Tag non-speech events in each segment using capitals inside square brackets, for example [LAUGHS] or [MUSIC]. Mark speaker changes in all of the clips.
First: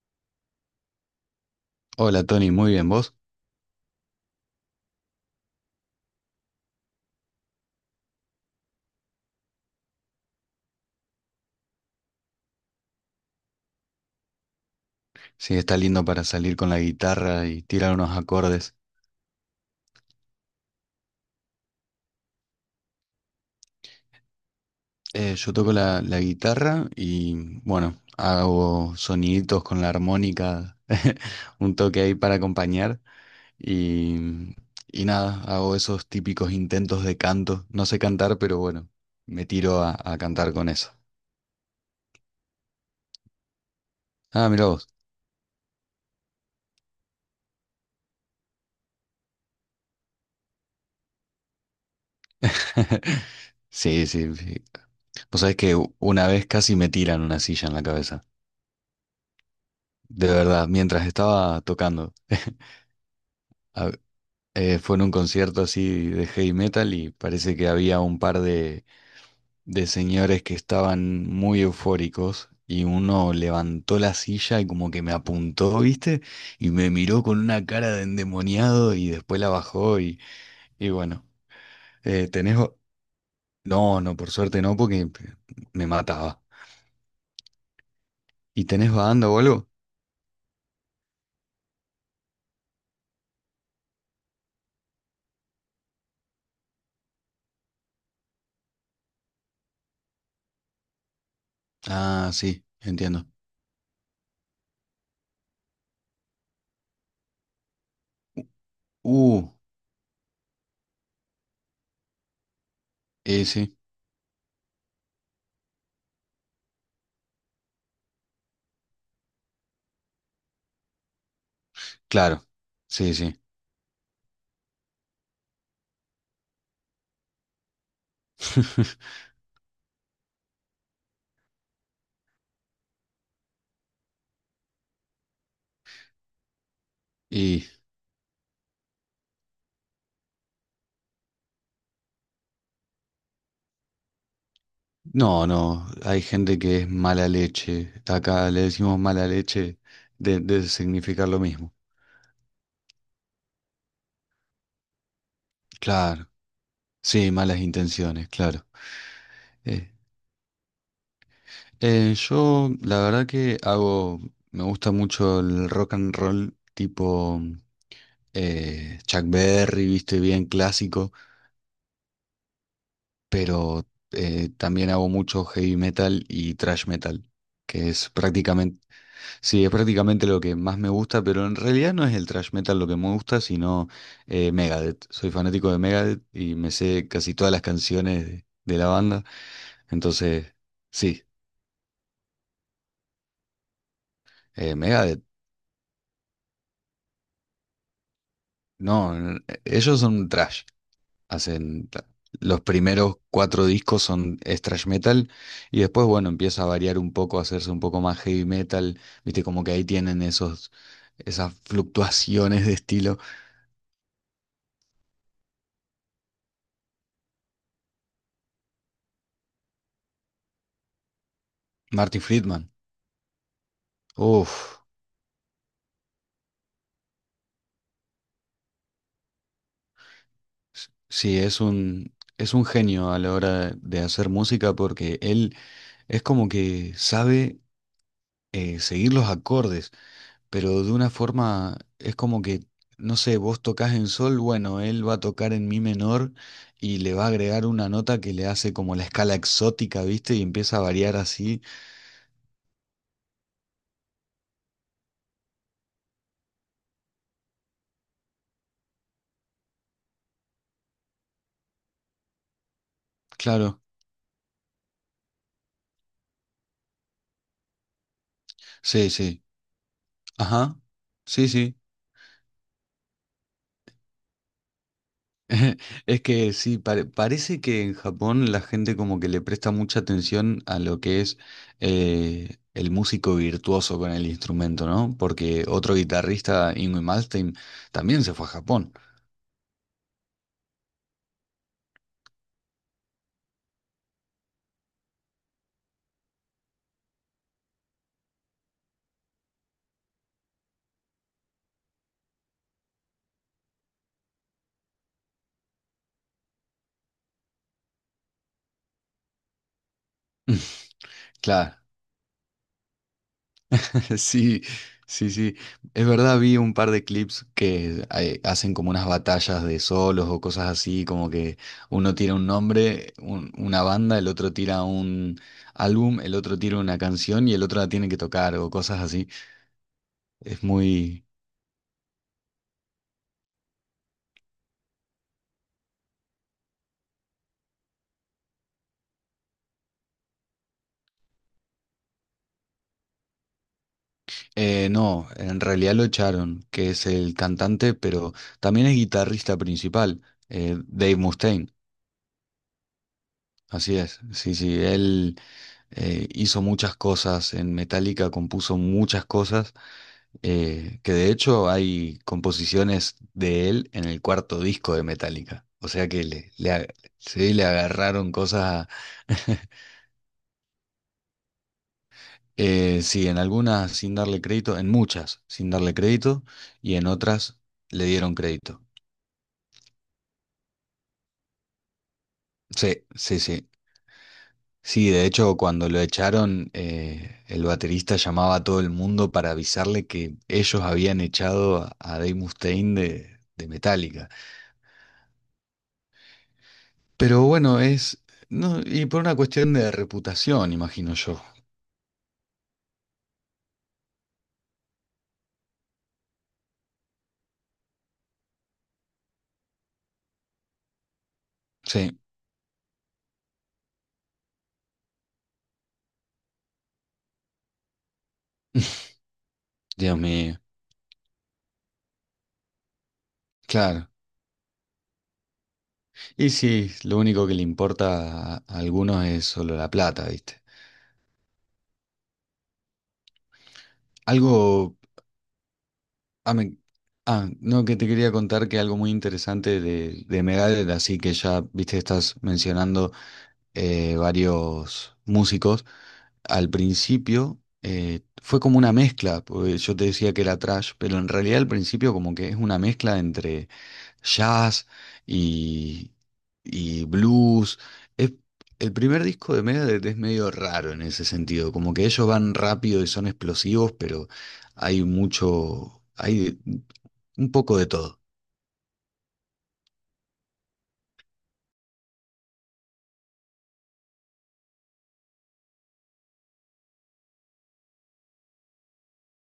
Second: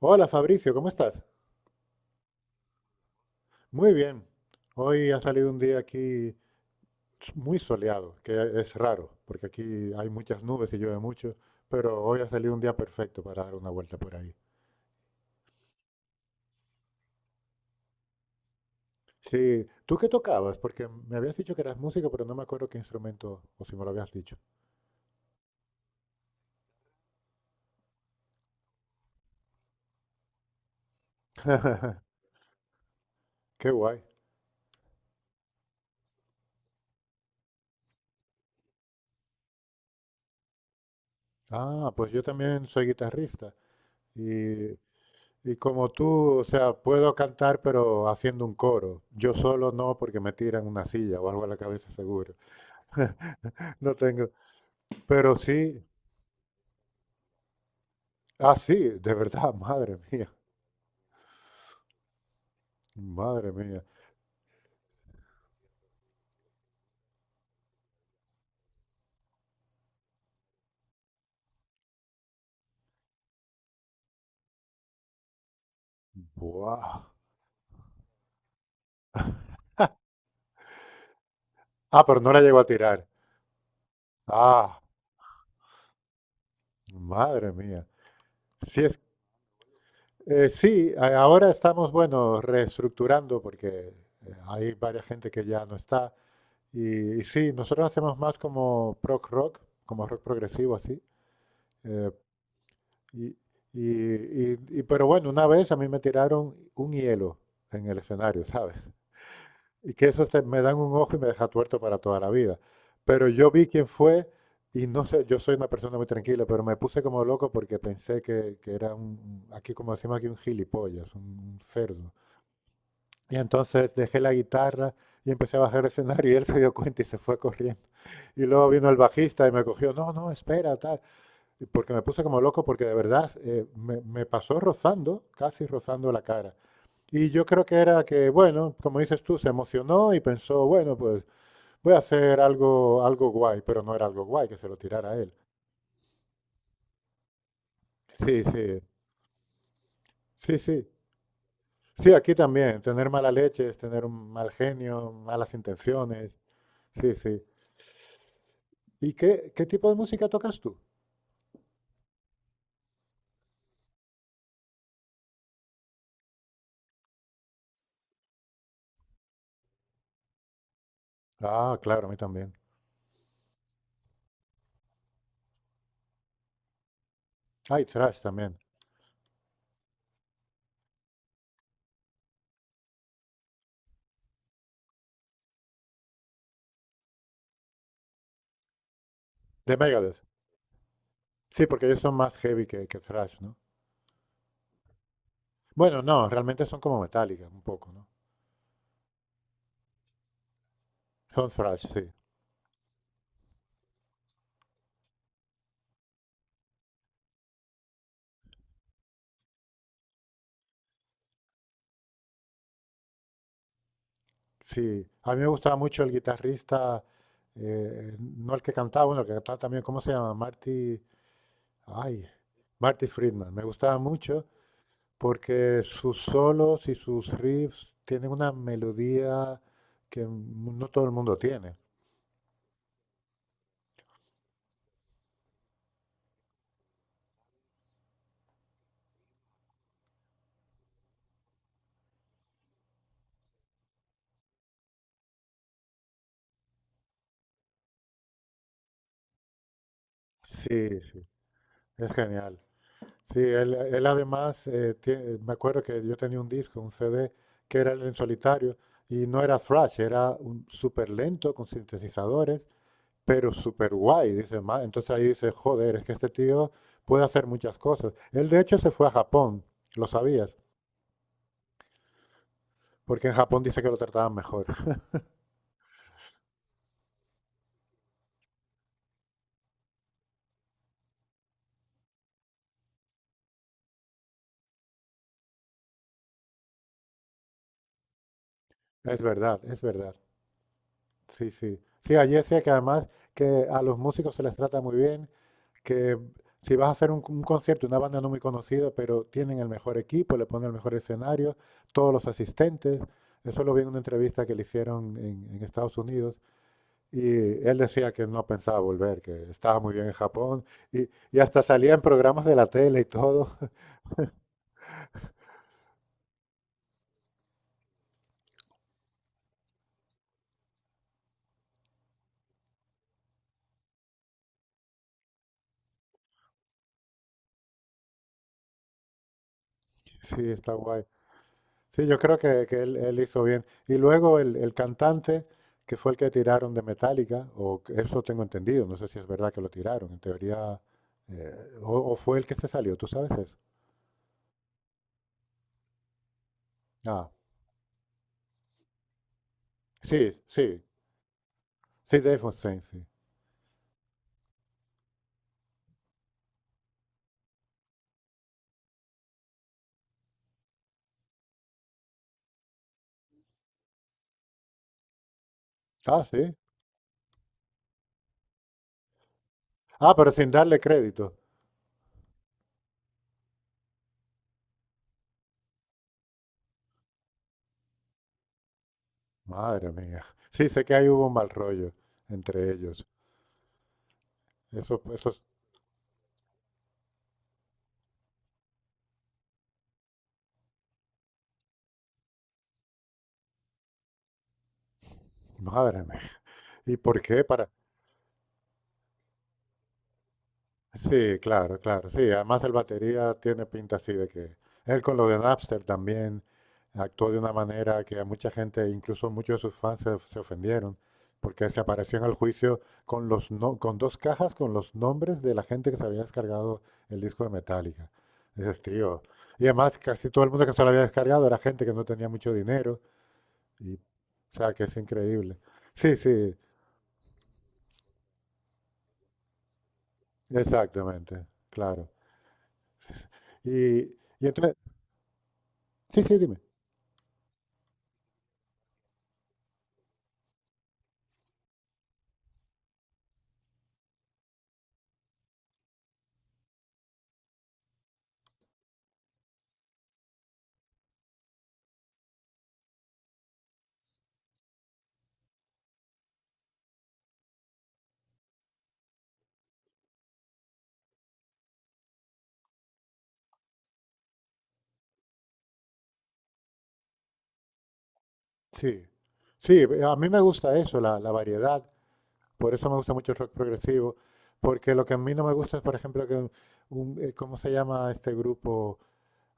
Speaker 1: Hola Fabricio, ¿cómo estás?
Speaker 2: Hola Tony, muy bien, ¿vos?
Speaker 1: Muy bien. Hoy ha salido un día aquí muy soleado, que es raro, porque aquí hay muchas nubes y llueve mucho, pero hoy ha salido un día perfecto para dar una vuelta por ahí.
Speaker 2: Sí, está lindo para salir con la guitarra y tirar unos acordes.
Speaker 1: Sí, ¿tú qué tocabas? Porque me habías dicho que eras músico, pero no me acuerdo qué instrumento, o si me lo habías dicho.
Speaker 2: Yo toco la guitarra y bueno, hago soniditos con la armónica, [LAUGHS] un
Speaker 1: [LAUGHS]
Speaker 2: toque ahí para acompañar
Speaker 1: Qué guay.
Speaker 2: y, y nada, hago esos típicos intentos de canto. No sé cantar, pero bueno, me tiro a cantar con eso.
Speaker 1: Ah, pues yo también soy guitarrista
Speaker 2: Ah, mira
Speaker 1: y,
Speaker 2: vos.
Speaker 1: y como tú, o sea, puedo cantar pero haciendo un coro. Yo solo no porque me tiran una silla o algo a la cabeza seguro.
Speaker 2: [LAUGHS]
Speaker 1: [LAUGHS] No
Speaker 2: Sí,
Speaker 1: tengo.
Speaker 2: sí, sí.
Speaker 1: Pero
Speaker 2: Vos sabés que
Speaker 1: sí,
Speaker 2: una vez casi me tiran una silla en la cabeza.
Speaker 1: ah, sí, de verdad, [LAUGHS] madre
Speaker 2: De
Speaker 1: mía,
Speaker 2: verdad, mientras estaba tocando.
Speaker 1: madre mía.
Speaker 2: [LAUGHS] Fue en un concierto así de heavy metal y parece que había un par de señores que estaban muy eufóricos y uno levantó la silla y como que me apuntó, ¿viste? Y me
Speaker 1: Buah.
Speaker 2: miró con una cara de endemoniado y después la bajó y bueno.
Speaker 1: Ah, pero
Speaker 2: Eh,
Speaker 1: no la
Speaker 2: ¿tenés...
Speaker 1: llegó a
Speaker 2: ba-
Speaker 1: tirar.
Speaker 2: No, no, por suerte no,
Speaker 1: Ah,
Speaker 2: porque me mataba.
Speaker 1: madre mía.
Speaker 2: ¿Y
Speaker 1: Sí,
Speaker 2: tenés
Speaker 1: es,
Speaker 2: banda o algo?
Speaker 1: sí, ahora estamos, bueno, reestructurando porque hay varias gente que ya no está. Y sí, nosotros hacemos más como prog rock, como rock progresivo así. eh,
Speaker 2: Ah, sí,
Speaker 1: y,
Speaker 2: entiendo.
Speaker 1: pero bueno, una vez a mí me tiraron un hielo en el escenario, ¿sabes?
Speaker 2: Uh,
Speaker 1: Y que eso me dan un ojo y me deja tuerto para toda la vida. Pero yo vi
Speaker 2: sí,
Speaker 1: quién fue y no sé, yo soy una persona muy tranquila, pero me puse como loco porque pensé que era un, aquí como decimos aquí, un gilipollas, un cerdo.
Speaker 2: claro, sí, sí.
Speaker 1: Y entonces dejé la guitarra y empecé a bajar el escenario y él se dio cuenta y se fue corriendo. Y luego vino el
Speaker 2: [LAUGHS]
Speaker 1: bajista y me cogió, no, no, espera, tal. Porque me puse como loco porque de verdad me pasó rozando, casi rozando la cara. Y yo creo
Speaker 2: y
Speaker 1: que era que, bueno, como dices tú, se emocionó y pensó, bueno, pues voy a hacer algo, algo guay, pero no era algo guay que se lo tirara a él.
Speaker 2: No, no, hay gente que es mala leche.
Speaker 1: Sí,
Speaker 2: Acá le
Speaker 1: sí,
Speaker 2: decimos mala leche de,
Speaker 1: sí,
Speaker 2: de
Speaker 1: sí.
Speaker 2: significar lo mismo.
Speaker 1: Sí, aquí también, tener mala leche es tener un mal genio, malas
Speaker 2: Claro,
Speaker 1: intenciones. Sí,
Speaker 2: sí,
Speaker 1: sí.
Speaker 2: malas intenciones, claro.
Speaker 1: ¿Y qué, qué tipo
Speaker 2: Eh,
Speaker 1: de música tocas tú?
Speaker 2: yo la verdad que hago, me gusta mucho el rock and roll tipo Chuck Berry, viste, bien clásico,
Speaker 1: Ah, claro, a mí también.
Speaker 2: pero también hago mucho heavy metal y thrash metal,
Speaker 1: Hay
Speaker 2: que es
Speaker 1: thrash también.
Speaker 2: prácticamente sí, es prácticamente lo que más me gusta, pero en realidad no es el thrash metal lo que me gusta, sino Megadeth. Soy fanático de Megadeth y me sé casi todas las canciones de la banda.
Speaker 1: De Megadeth.
Speaker 2: Entonces, sí,
Speaker 1: Sí, porque ellos son más heavy que thrash, ¿no?
Speaker 2: Megadeth,
Speaker 1: Bueno, no, realmente son como Metallica, un poco, ¿no?
Speaker 2: no, ellos son thrash.
Speaker 1: Son thrash,
Speaker 2: Hacen ta-
Speaker 1: sí.
Speaker 2: los primeros cuatro discos son es thrash metal y después, bueno, empieza a variar un poco, a hacerse un poco más heavy metal. Viste, como que ahí tienen esos, esas fluctuaciones de estilo.
Speaker 1: Sí, a mí me gustaba mucho el guitarrista, no el que cantaba, bueno, el que cantaba también, ¿cómo se llama? Marty,
Speaker 2: Martin
Speaker 1: ay,
Speaker 2: Friedman,
Speaker 1: Marty Friedman. Me gustaba mucho
Speaker 2: uff.
Speaker 1: porque sus solos y sus riffs tienen una melodía que no todo el mundo
Speaker 2: Sí, es
Speaker 1: tiene.
Speaker 2: un, es un genio a la hora de hacer música, porque él es como que sabe seguir los acordes, pero de una forma es como que, no sé, vos tocas en sol, bueno, él va a tocar en mi menor y le va a agregar una nota que le hace como la escala exótica, ¿viste? Y empieza a
Speaker 1: Sí,
Speaker 2: variar
Speaker 1: sí,
Speaker 2: así.
Speaker 1: es genial. Sí, él además, me acuerdo que yo tenía un disco, un CD, que era el en solitario, y no era thrash, era un súper lento, con sintetizadores, pero
Speaker 2: Claro,
Speaker 1: súper guay, dice ma. Entonces ahí dice, joder, es que este tío puede hacer muchas cosas. Él de hecho se fue a
Speaker 2: sí, sí.
Speaker 1: Japón, lo sabías,
Speaker 2: Ajá. Sí, sí.
Speaker 1: porque en Japón dice que lo trataban mejor. [LAUGHS]
Speaker 2: [LAUGHS] Es que sí, parece que en Japón la gente como que le presta mucha atención a lo que es el músico virtuoso con el instrumento, ¿no? Porque otro guitarrista, Ingwe Malmsteen, también se fue a Japón.
Speaker 1: Es verdad, es verdad. Sí, sí. Sí, allí decía que además que a los músicos se les trata muy bien, que si vas a hacer un concierto, una banda no muy conocida, pero tienen el mejor equipo, le ponen el mejor escenario, todos los asistentes. Eso lo vi en una entrevista que le hicieron en Estados Unidos. Y él decía que no pensaba volver, que estaba muy bien en Japón.
Speaker 2: [LAUGHS]
Speaker 1: Y hasta
Speaker 2: Claro,
Speaker 1: salía en programas de la tele y todo. [LAUGHS]
Speaker 2: [LAUGHS] sí, sí, sí. Es verdad, vi un par de clips que hacen como unas batallas de solos o cosas así, como que uno tira un nombre, una banda, el otro tira un álbum, el otro tira una canción y el otro la tiene que tocar o cosas así.
Speaker 1: Sí,
Speaker 2: Es
Speaker 1: está guay.
Speaker 2: muy...
Speaker 1: Sí, yo creo que él hizo bien. Y luego el cantante, que fue el que tiraron de Metallica, eso tengo entendido, no sé si es verdad que lo tiraron, en teoría, o fue el que se salió, ¿tú sabes eso?
Speaker 2: No, en realidad lo echaron, que es
Speaker 1: Ah,
Speaker 2: el cantante, pero también es guitarrista principal,
Speaker 1: sí, sí,
Speaker 2: Dave Mustaine.
Speaker 1: sí, Dave Mustaine, sí.
Speaker 2: Así es, sí, sí, él hizo muchas cosas en Metallica, compuso muchas cosas, que de hecho hay composiciones de él en el cuarto disco de Metallica. O sea que
Speaker 1: Ah, sí.
Speaker 2: sí, le agarraron cosas. [LAUGHS]
Speaker 1: Ah, pero sin darle crédito.
Speaker 2: Sí, en algunas sin darle crédito, en muchas sin darle crédito y en otras le dieron crédito.
Speaker 1: Madre mía. Sí, sé que ahí hubo un mal rollo entre
Speaker 2: Sí,
Speaker 1: ellos.
Speaker 2: sí, sí.
Speaker 1: Eso,
Speaker 2: Sí, de
Speaker 1: eso.
Speaker 2: hecho, cuando lo echaron, el baterista llamaba a todo el mundo para avisarle que ellos habían echado a Dave Mustaine de Metallica.
Speaker 1: Madre mía. ¿Y por
Speaker 2: Pero
Speaker 1: qué? Para...
Speaker 2: bueno, es... No, y por una cuestión de reputación, imagino
Speaker 1: Sí,
Speaker 2: yo.
Speaker 1: claro, claro. Sí, además el batería tiene pinta así de que él con lo de Napster también actuó de una manera que a mucha gente, incluso muchos de sus fans, se ofendieron, porque se apareció
Speaker 2: Sí.
Speaker 1: en el juicio con los con dos cajas con los nombres de la gente que se había descargado el disco de Metallica. Dices,
Speaker 2: [LAUGHS]
Speaker 1: tío. Y además
Speaker 2: Dios
Speaker 1: casi todo el
Speaker 2: mío,
Speaker 1: mundo que se lo había descargado era gente que no tenía mucho dinero. Y, o
Speaker 2: claro.
Speaker 1: sea, que es increíble. Sí,
Speaker 2: Y
Speaker 1: sí,
Speaker 2: sí, lo único que le importa a algunos es solo la plata, ¿viste?
Speaker 1: exactamente, claro. Y, y entonces,
Speaker 2: Algo
Speaker 1: sí, sí,
Speaker 2: Ah,
Speaker 1: dime.
Speaker 2: no, que te quería contar que algo muy interesante de Megadeth, así que ya, viste, estás mencionando varios músicos. Al principio fue como una mezcla, porque yo te decía que era trash, pero en realidad al principio como que es una mezcla entre jazz y, y blues. Es, el primer disco de Megadeth es medio raro en ese sentido, como que ellos van rápido y son explosivos, pero hay un poco de todo.
Speaker 1: Sí, sí, a mí me gusta eso, la variedad. Por eso me gusta mucho el rock progresivo. Porque lo que a mí no me gusta es, por ejemplo, que ¿cómo se llama este grupo?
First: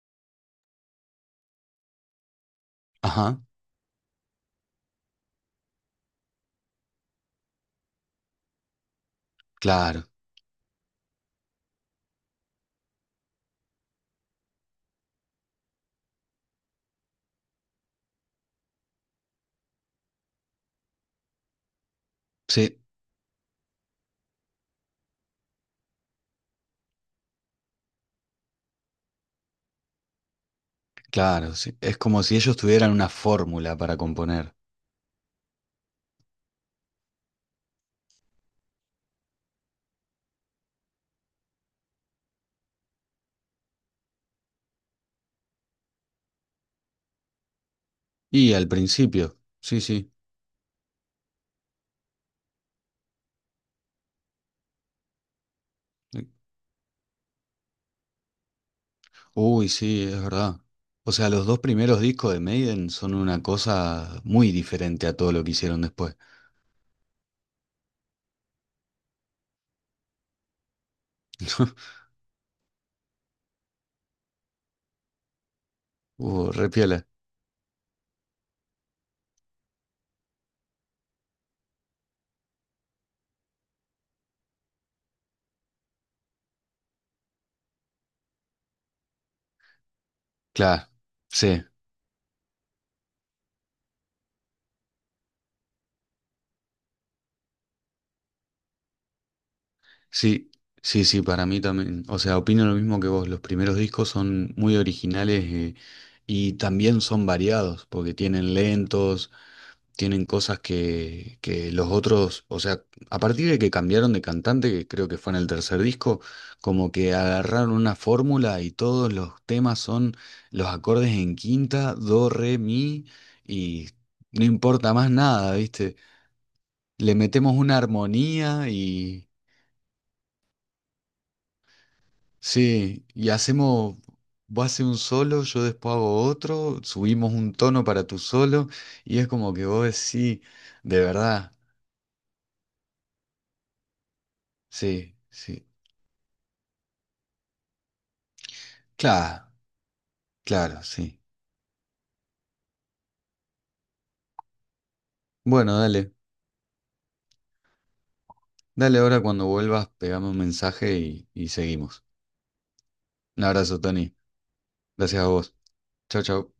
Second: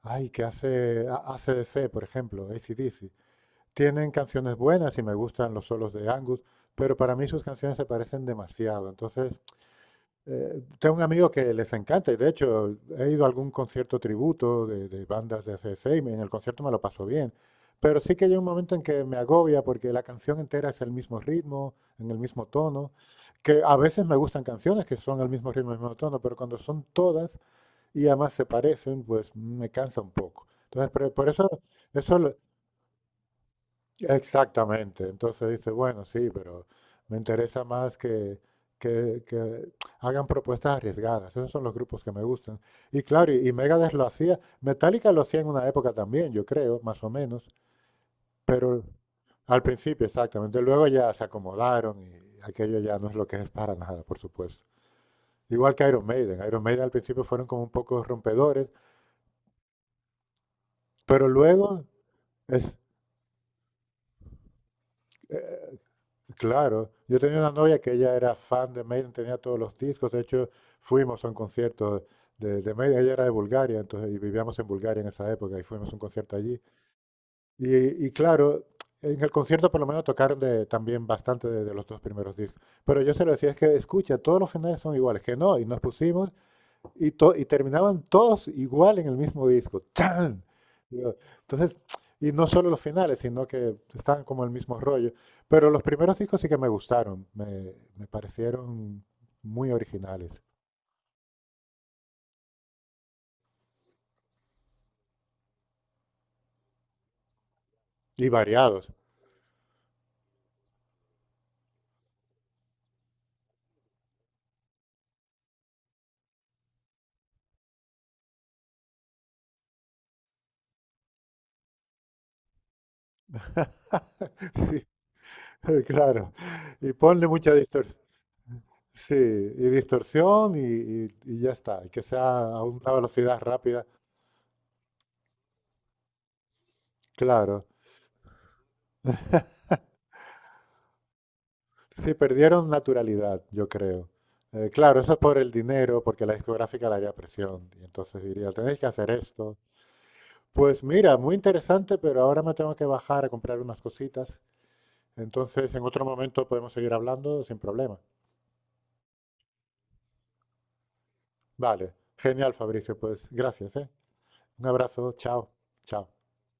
Speaker 1: Ay, que hace ACDC, por ejemplo, AC/DC.
Speaker 2: Ajá,
Speaker 1: Tienen canciones buenas y me gustan los solos de Angus, pero para mí sus canciones se parecen demasiado. Entonces,
Speaker 2: claro,
Speaker 1: eh, tengo un amigo que les encanta y de hecho he ido a algún concierto tributo de bandas de ACDC y en el concierto me lo paso bien. Pero sí que hay un momento en que me agobia porque la canción entera es el mismo ritmo, en el mismo
Speaker 2: sí,
Speaker 1: tono, que a veces me gustan canciones que son el mismo ritmo, el mismo tono, pero cuando son todas y además se parecen, pues me cansa un poco. Entonces, pero por eso,
Speaker 2: claro, sí. Es como
Speaker 1: eso,
Speaker 2: si ellos tuvieran una fórmula para componer.
Speaker 1: exactamente. Entonces dice, bueno, sí, pero me interesa más que, que hagan propuestas arriesgadas. Esos son los grupos que me gustan. Y claro, y Megadeth lo hacía. Metallica lo hacía en una época también, yo creo, más o menos.
Speaker 2: Y al
Speaker 1: Pero
Speaker 2: principio,
Speaker 1: al
Speaker 2: sí,
Speaker 1: principio,
Speaker 2: sí.
Speaker 1: exactamente. Luego ya se acomodaron y aquello ya no es lo que es para nada, por supuesto. Igual que Iron Maiden. Iron Maiden al principio fueron como un poco rompedores,
Speaker 2: Uy, sí, es verdad. O
Speaker 1: pero
Speaker 2: sea, los dos
Speaker 1: luego
Speaker 2: primeros discos de
Speaker 1: es,
Speaker 2: Maiden son una cosa muy diferente a todo lo que
Speaker 1: eh,
Speaker 2: hicieron después.
Speaker 1: claro, yo tenía una novia que ella era fan de Maiden, tenía todos los discos, de hecho fuimos a un
Speaker 2: [LAUGHS]
Speaker 1: concierto de Maiden, ella era de Bulgaria, entonces y vivíamos en Bulgaria en esa época y fuimos a un concierto allí.
Speaker 2: Re
Speaker 1: Y claro, en el concierto por lo menos tocaron también bastante de los dos primeros discos, pero yo se lo decía, es que escucha, todos los finales son iguales, que no, y nos pusimos y terminaban todos igual en el mismo disco. ¡Chan!
Speaker 2: Claro,
Speaker 1: Digo,
Speaker 2: sí,
Speaker 1: entonces, y no solo los finales, sino que estaban como el mismo rollo. Pero los primeros discos sí que me gustaron, me parecieron muy originales
Speaker 2: sí, sí, sí, para mí también. O sea, opino lo mismo que vos. Los primeros discos son muy originales y también son variados, porque
Speaker 1: y
Speaker 2: tienen
Speaker 1: variados.
Speaker 2: lentos, tienen cosas que los otros, o sea, a partir de que cambiaron de cantante, que creo que fue en el tercer disco, como que agarraron una fórmula y todos los temas son los acordes en quinta, do, re, mi, y no
Speaker 1: [LAUGHS] Sí,
Speaker 2: importa más nada,
Speaker 1: [LAUGHS]
Speaker 2: ¿viste?
Speaker 1: claro. Y
Speaker 2: Le
Speaker 1: ponle
Speaker 2: metemos
Speaker 1: mucha
Speaker 2: una
Speaker 1: distorsión.
Speaker 2: armonía
Speaker 1: Sí,
Speaker 2: y
Speaker 1: y distorsión y ya está. Y que sea a una
Speaker 2: sí, y
Speaker 1: velocidad rápida.
Speaker 2: hacemos, vos haces un solo, yo después hago otro, subimos un
Speaker 1: Claro.
Speaker 2: tono para tu solo y es como que vos decís, de verdad,
Speaker 1: Sí, perdieron naturalidad, yo creo. Claro, eso
Speaker 2: sí,
Speaker 1: es por el
Speaker 2: sí,
Speaker 1: dinero, porque la discográfica le haría presión. Y entonces diría, tenéis que hacer
Speaker 2: claro,
Speaker 1: esto. Pues
Speaker 2: claro,
Speaker 1: mira,
Speaker 2: sí.
Speaker 1: muy interesante, pero ahora me tengo que bajar a comprar unas cositas. Entonces,
Speaker 2: Bueno,
Speaker 1: en otro
Speaker 2: dale,
Speaker 1: momento podemos seguir hablando sin problema.
Speaker 2: dale ahora cuando vuelvas, pegame un mensaje y
Speaker 1: Vale,
Speaker 2: seguimos.
Speaker 1: genial, Fabricio. Pues
Speaker 2: Un
Speaker 1: gracias,
Speaker 2: abrazo,
Speaker 1: ¿eh?
Speaker 2: Tony.
Speaker 1: Un abrazo,
Speaker 2: Gracias a
Speaker 1: chao,
Speaker 2: vos.
Speaker 1: chao.
Speaker 2: Chau, chau.